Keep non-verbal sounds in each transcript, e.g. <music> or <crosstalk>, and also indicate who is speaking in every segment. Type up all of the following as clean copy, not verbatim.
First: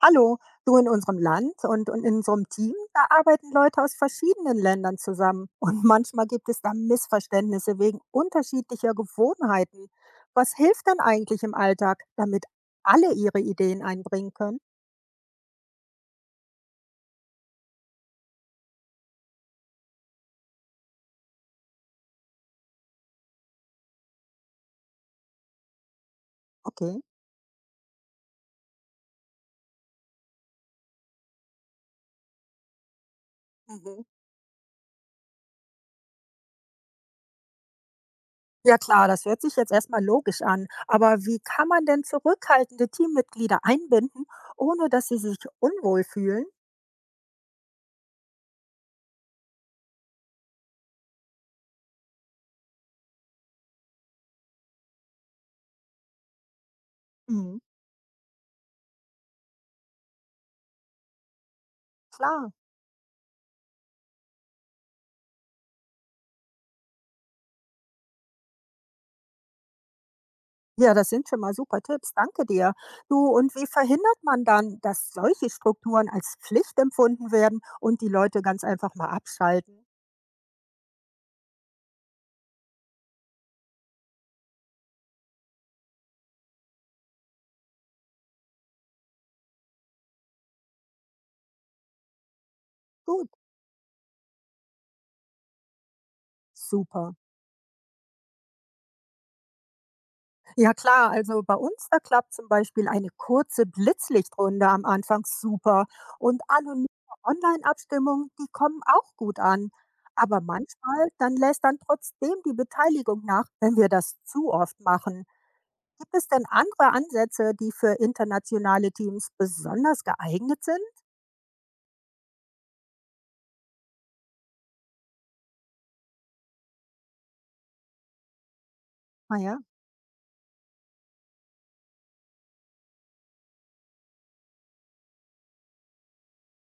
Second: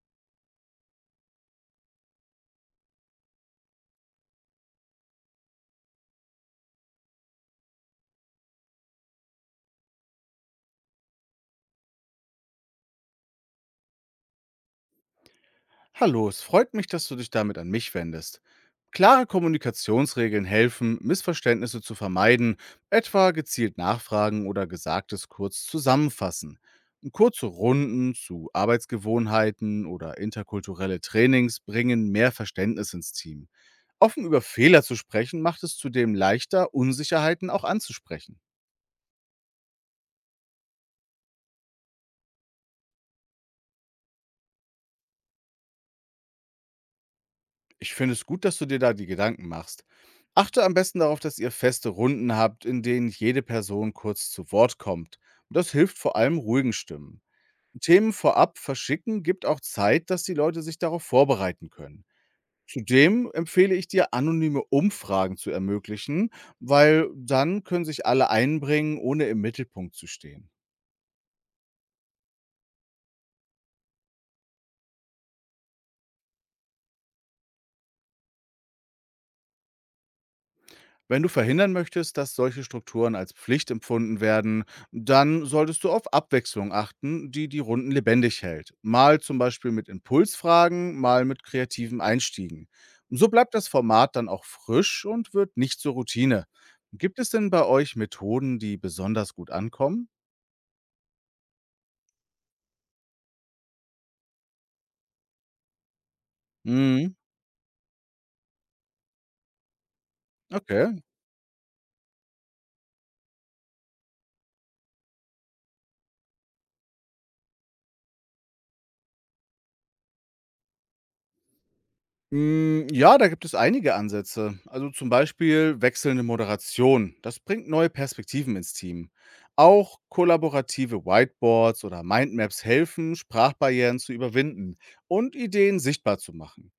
Speaker 1: Hallo, du in unserem Land und in unserem Team, da arbeiten Leute aus verschiedenen Ländern zusammen. <laughs> Und manchmal gibt es da Missverständnisse wegen unterschiedlicher Gewohnheiten. Was hilft denn eigentlich im Alltag, damit alle ihre Ideen einbringen können?
Speaker 2: Hallo, es freut mich, dass du dich damit an mich wendest. Klare Kommunikationsregeln helfen, Missverständnisse zu vermeiden, etwa gezielt nachfragen oder Gesagtes kurz zusammenfassen.
Speaker 1: Okay.
Speaker 2: Kurze Runden zu Arbeitsgewohnheiten oder interkulturelle Trainings bringen mehr Verständnis ins Team.
Speaker 1: Mhm.
Speaker 2: Offen über Fehler zu sprechen macht es zudem leichter, Unsicherheiten auch anzusprechen.
Speaker 1: Ja klar, das hört sich jetzt erstmal logisch an, aber wie kann man denn zurückhaltende Teammitglieder einbinden, ohne dass sie sich unwohl fühlen?
Speaker 2: Ich finde es gut, dass du dir da die Gedanken machst. Achte am besten darauf, dass ihr feste Runden habt, in denen jede Person kurz zu Wort kommt. Das hilft vor allem ruhigen Stimmen.
Speaker 1: Mhm.
Speaker 2: Themen vorab verschicken gibt auch Zeit, dass die Leute sich darauf vorbereiten können.
Speaker 1: Klar.
Speaker 2: Zudem empfehle ich dir, anonyme Umfragen zu ermöglichen, weil dann können sich alle einbringen, ohne im Mittelpunkt zu stehen.
Speaker 1: Ja, das sind schon mal super Tipps. Danke dir. Du, und wie verhindert man dann, dass solche Strukturen als Pflicht empfunden werden und die Leute ganz einfach mal abschalten?
Speaker 2: Wenn du verhindern möchtest, dass solche Strukturen als Pflicht empfunden werden, dann solltest du auf Abwechslung achten, die die Runden lebendig hält. Mal zum Beispiel mit Impulsfragen, mal mit kreativen Einstiegen.
Speaker 1: Gut,
Speaker 2: So bleibt das Format dann auch frisch und wird nicht zur Routine.
Speaker 1: super.
Speaker 2: Gibt es denn bei euch Methoden, die besonders gut ankommen?
Speaker 1: Ja, klar. Also bei uns, da klappt zum Beispiel eine kurze Blitzlichtrunde am Anfang super. Und anonyme
Speaker 2: Mhm.
Speaker 1: Online-Abstimmungen, die kommen auch gut an. Aber
Speaker 2: Okay.
Speaker 1: manchmal, dann lässt dann trotzdem die Beteiligung nach, wenn wir das zu oft machen. Gibt es denn andere Ansätze, die für internationale Teams besonders geeignet sind?
Speaker 2: Hm, ja, da gibt es einige Ansätze. Also zum Beispiel wechselnde Moderation. Das bringt neue Perspektiven ins Team.
Speaker 1: Ah ja.
Speaker 2: Auch kollaborative Whiteboards oder Mindmaps helfen, Sprachbarrieren zu überwinden und Ideen sichtbar zu machen.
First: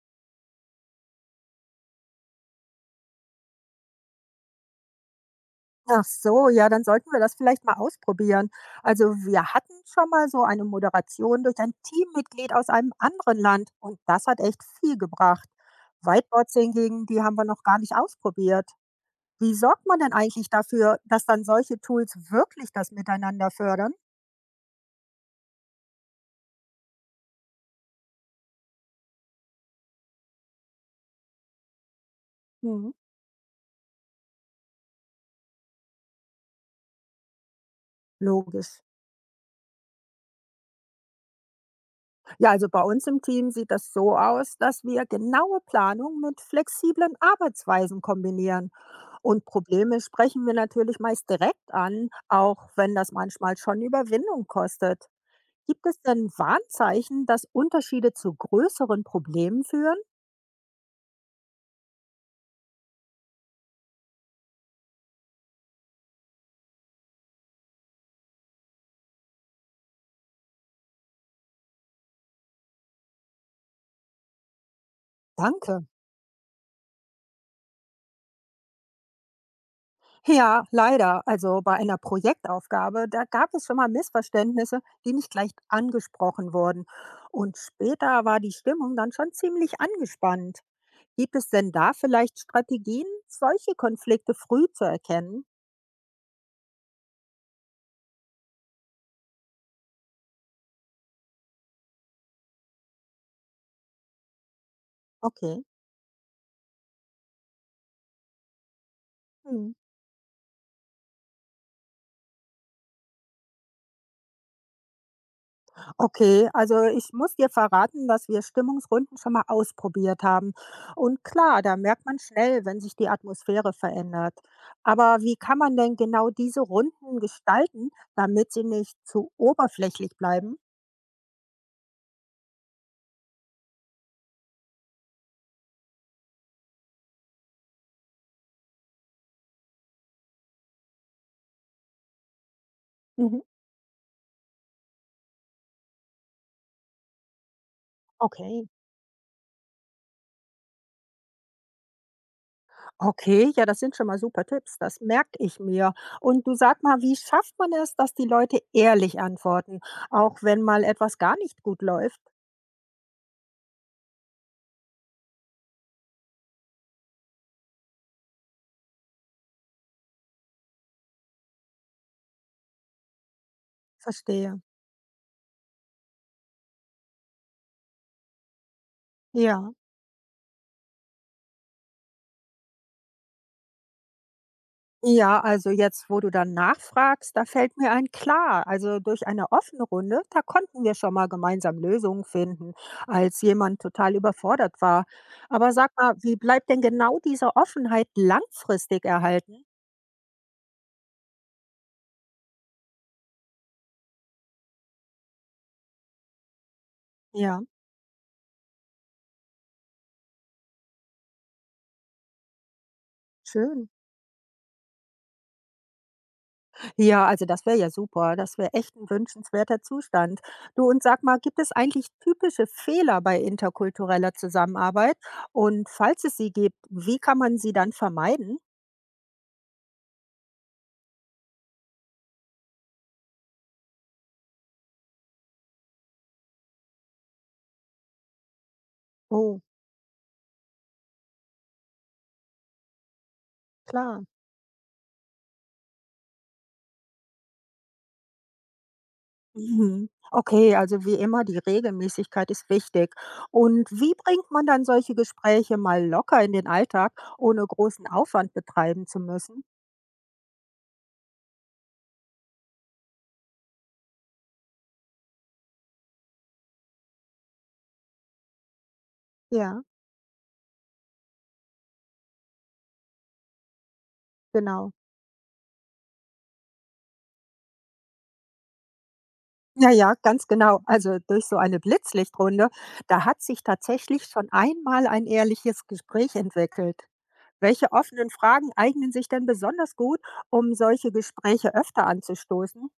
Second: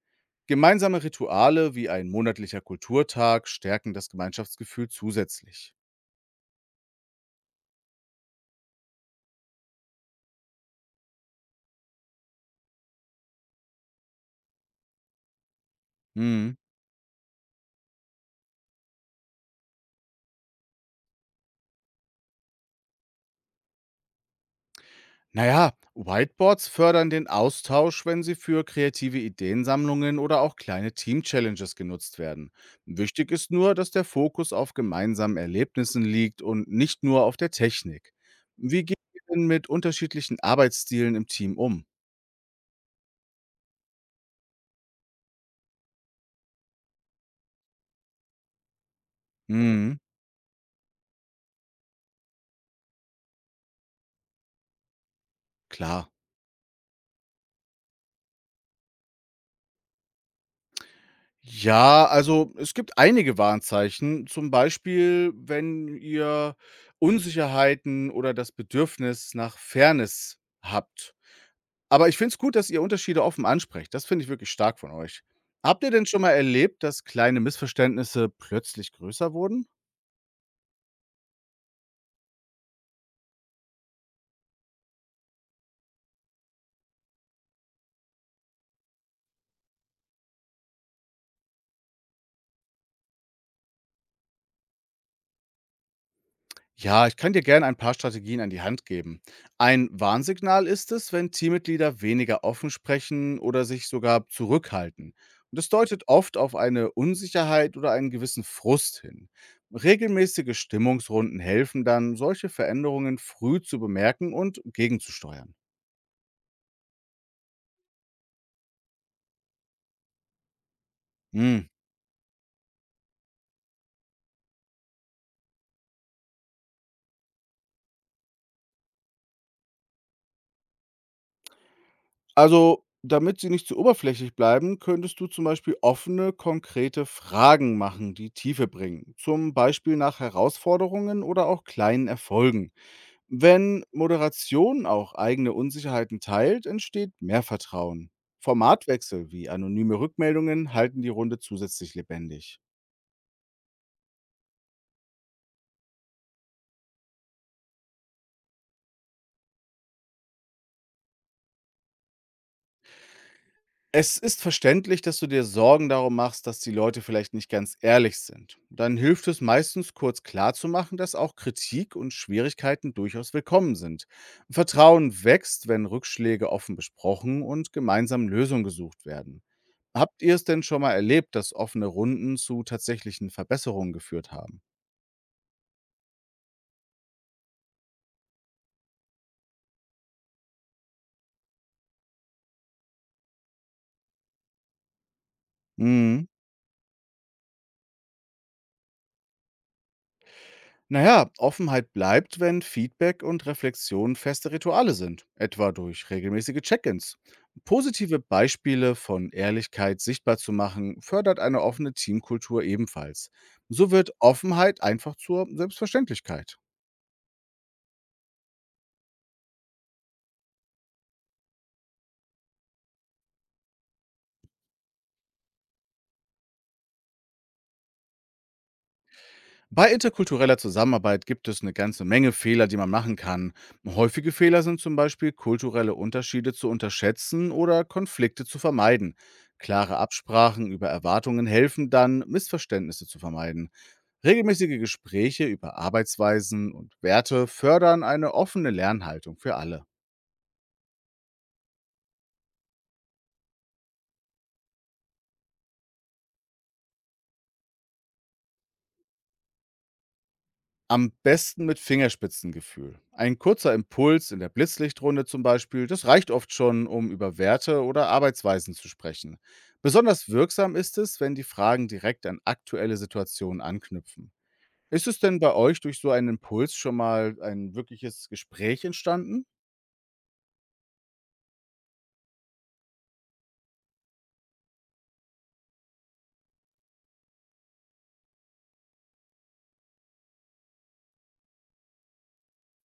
Speaker 2: Gemeinsame Rituale wie ein monatlicher Kulturtag stärken das Gemeinschaftsgefühl zusätzlich.
Speaker 1: Ach so, ja, dann sollten wir das vielleicht mal ausprobieren. Also wir hatten schon mal so eine Moderation durch ein Teammitglied aus einem anderen Land und das hat echt viel gebracht. Whiteboards
Speaker 2: Hm.
Speaker 1: hingegen, die haben wir noch gar nicht ausprobiert. Wie sorgt man denn eigentlich dafür, dass dann solche Tools wirklich das Miteinander fördern?
Speaker 2: Naja, Whiteboards fördern den Austausch, wenn sie für kreative Ideensammlungen oder auch kleine Team-Challenges genutzt werden.
Speaker 1: Mhm.
Speaker 2: Wichtig ist nur, dass der Fokus auf gemeinsamen Erlebnissen liegt und nicht nur auf der Technik.
Speaker 1: Logisch.
Speaker 2: Wie geht ihr denn mit unterschiedlichen Arbeitsstilen im Team um?
Speaker 1: Ja, also bei uns im Team sieht das so aus, dass wir genaue Planung mit flexiblen Arbeitsweisen kombinieren. Und
Speaker 2: Mhm,
Speaker 1: Probleme sprechen wir natürlich meist direkt an, auch wenn das manchmal schon Überwindung kostet. Gibt es
Speaker 2: klar.
Speaker 1: denn Warnzeichen, dass Unterschiede zu größeren Problemen führen?
Speaker 2: Ja, also es gibt einige Warnzeichen, zum Beispiel, wenn ihr Unsicherheiten oder das Bedürfnis nach Fairness habt. Aber ich finde es gut, dass ihr Unterschiede offen ansprecht. Das finde ich wirklich stark von euch. Habt
Speaker 1: Danke.
Speaker 2: ihr denn schon mal erlebt, dass kleine Missverständnisse plötzlich größer wurden?
Speaker 1: Ja, leider. Also bei einer Projektaufgabe, da gab es schon mal Missverständnisse, die nicht gleich angesprochen wurden. Und später war die Stimmung dann schon ziemlich angespannt. Gibt es denn da vielleicht Strategien, solche Konflikte früh zu erkennen?
Speaker 2: Ja, ich kann dir gerne ein paar Strategien an die Hand geben. Ein Warnsignal ist es, wenn Teammitglieder weniger offen sprechen oder sich sogar zurückhalten. Und
Speaker 1: Okay.
Speaker 2: das deutet oft auf eine Unsicherheit oder einen gewissen Frust hin.
Speaker 1: Hm.
Speaker 2: Regelmäßige Stimmungsrunden helfen dann, solche Veränderungen früh zu bemerken und gegenzusteuern.
Speaker 1: Okay, also ich muss dir verraten, dass wir Stimmungsrunden schon mal ausprobiert haben. Und
Speaker 2: Hm.
Speaker 1: klar, da merkt man schnell, wenn sich die Atmosphäre verändert. Aber wie kann man denn genau diese Runden gestalten, damit sie nicht zu oberflächlich bleiben?
Speaker 2: Also, damit sie nicht zu oberflächlich bleiben, könntest du zum Beispiel offene, konkrete Fragen machen, die Tiefe bringen. Zum Beispiel nach Herausforderungen oder auch kleinen Erfolgen.
Speaker 1: Mhm.
Speaker 2: Wenn Moderation auch eigene Unsicherheiten teilt, entsteht mehr Vertrauen.
Speaker 1: Okay.
Speaker 2: Formatwechsel wie anonyme Rückmeldungen halten die Runde zusätzlich lebendig.
Speaker 1: Okay, ja, das sind schon mal super Tipps, das merke ich mir. Und du sag mal, wie schafft man es, dass die Leute ehrlich antworten, auch wenn mal etwas gar nicht gut läuft?
Speaker 2: Es ist verständlich, dass du dir Sorgen darum machst, dass die Leute vielleicht nicht ganz ehrlich sind. Dann hilft es meistens kurz klarzumachen, dass auch Kritik und Schwierigkeiten durchaus willkommen sind.
Speaker 1: Verstehe.
Speaker 2: Vertrauen wächst, wenn Rückschläge offen besprochen und gemeinsam Lösungen gesucht werden.
Speaker 1: Ja.
Speaker 2: Habt ihr es denn schon mal erlebt, dass offene Runden zu tatsächlichen Verbesserungen geführt haben?
Speaker 1: Ja, also jetzt, wo du dann nachfragst, da fällt mir ein klar. Also durch eine offene Runde, da konnten wir schon mal gemeinsam Lösungen finden, als jemand total überfordert war. Aber sag mal,
Speaker 2: Mhm.
Speaker 1: wie bleibt denn genau diese Offenheit langfristig erhalten?
Speaker 2: Naja, Offenheit bleibt, wenn Feedback und Reflexion feste Rituale sind, etwa durch regelmäßige Check-ins.
Speaker 1: Ja,
Speaker 2: Positive Beispiele von Ehrlichkeit sichtbar zu machen, fördert eine offene Teamkultur ebenfalls.
Speaker 1: schön.
Speaker 2: So wird Offenheit einfach zur Selbstverständlichkeit.
Speaker 1: Ja, also das wäre ja super. Das wäre echt ein wünschenswerter Zustand. Du und sag mal, gibt es eigentlich typische Fehler bei interkultureller Zusammenarbeit? Und falls es sie gibt, wie kann man sie dann vermeiden?
Speaker 2: Bei interkultureller Zusammenarbeit gibt es eine ganze Menge Fehler, die man machen kann. Häufige Fehler sind zum Beispiel, kulturelle Unterschiede zu unterschätzen oder Konflikte zu vermeiden.
Speaker 1: Oh,
Speaker 2: Klare Absprachen über Erwartungen helfen dann, Missverständnisse zu vermeiden.
Speaker 1: klar.
Speaker 2: Regelmäßige Gespräche über Arbeitsweisen und Werte fördern eine offene Lernhaltung für alle.
Speaker 1: Mhm. Okay, also wie immer, die Regelmäßigkeit ist wichtig. Und wie bringt man dann solche Gespräche mal locker in den Alltag, ohne großen Aufwand betreiben zu müssen?
Speaker 2: Am besten mit Fingerspitzengefühl. Ein kurzer Impuls in der Blitzlichtrunde zum Beispiel, das reicht oft schon, um über Werte oder Arbeitsweisen zu sprechen.
Speaker 1: Ja,
Speaker 2: Besonders wirksam ist es, wenn die Fragen direkt an aktuelle Situationen anknüpfen.
Speaker 1: genau.
Speaker 2: Ist es denn bei euch durch so einen Impuls schon mal ein wirkliches Gespräch entstanden?
Speaker 1: Ja, ja, ganz genau. Also durch so eine Blitzlichtrunde, da hat sich tatsächlich schon einmal ein ehrliches Gespräch entwickelt. Welche offenen Fragen eignen sich denn besonders gut, um solche Gespräche öfter anzustoßen?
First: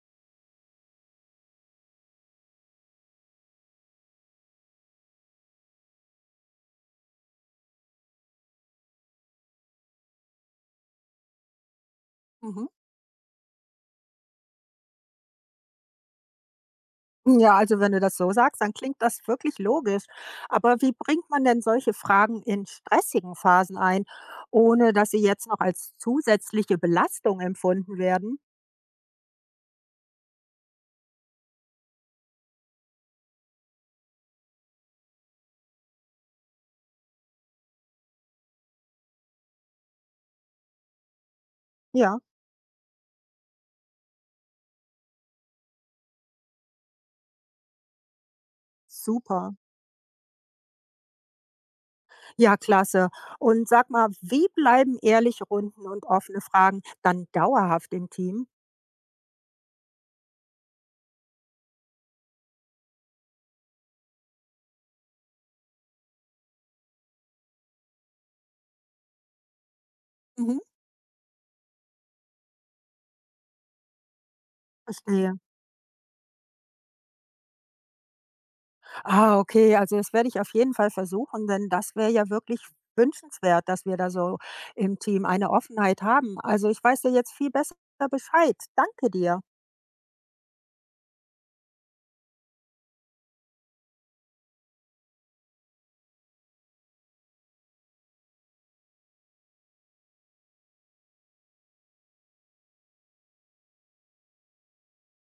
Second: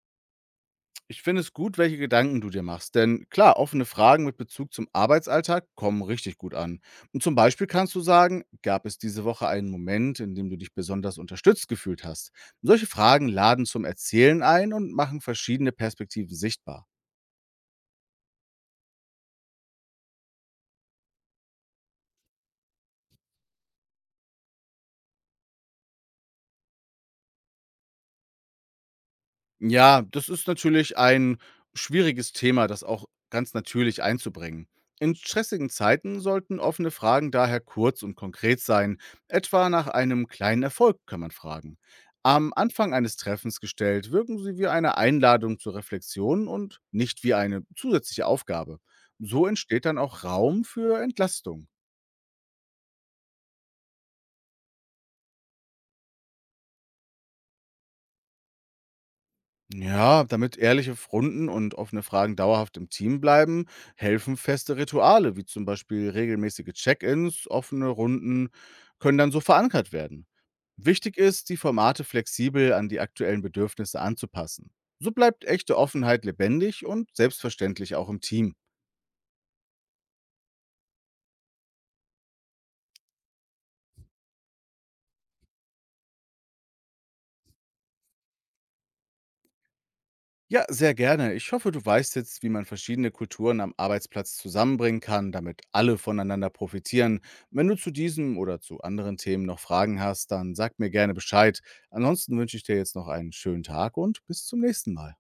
Speaker 2: Ich finde es gut, welche Gedanken du dir machst, denn klar, offene Fragen mit Bezug zum Arbeitsalltag kommen richtig gut an. Und zum Beispiel kannst du sagen, gab es diese Woche einen Moment, in dem du dich besonders unterstützt gefühlt hast?
Speaker 1: Mhm.
Speaker 2: Solche Fragen laden zum Erzählen ein und machen verschiedene Perspektiven sichtbar.
Speaker 1: Ja, also wenn du das so sagst, dann klingt das wirklich logisch. Aber wie bringt man denn solche Fragen in stressigen Phasen ein, ohne dass sie jetzt noch als zusätzliche Belastung empfunden werden?
Speaker 2: Ja, das ist natürlich ein schwieriges Thema, das auch ganz natürlich einzubringen. In stressigen Zeiten sollten offene Fragen daher kurz und konkret sein. Etwa nach einem kleinen Erfolg kann man fragen.
Speaker 1: Ja,
Speaker 2: Am Anfang eines Treffens gestellt, wirken sie wie eine Einladung zur Reflexion und nicht wie eine zusätzliche Aufgabe. So
Speaker 1: super.
Speaker 2: entsteht dann auch Raum für Entlastung.
Speaker 1: Ja, klasse. Und sag mal, wie bleiben ehrliche Runden und offene Fragen dann dauerhaft im Team?
Speaker 2: Ja, damit ehrliche Runden und offene Fragen dauerhaft im Team bleiben, helfen feste Rituale, wie zum Beispiel regelmäßige Check-ins. Offene Runden können dann so verankert werden.
Speaker 1: Mhm.
Speaker 2: Wichtig ist, die Formate flexibel an die aktuellen Bedürfnisse anzupassen. So
Speaker 1: Verstehe.
Speaker 2: bleibt echte Offenheit lebendig und selbstverständlich auch im Team.
Speaker 1: Ah, okay. Also das werde ich auf jeden Fall versuchen, denn das wäre ja wirklich wünschenswert, dass wir da so im Team eine Offenheit haben. Also ich weiß ja jetzt viel besser Bescheid. Danke dir.
Speaker 2: Ja, sehr gerne. Ich hoffe, du weißt jetzt, wie man verschiedene Kulturen am Arbeitsplatz zusammenbringen kann, damit alle voneinander profitieren. Wenn du zu diesem oder zu anderen Themen noch Fragen hast, dann sag mir gerne Bescheid. Ansonsten wünsche ich dir jetzt noch einen schönen Tag und bis zum nächsten Mal.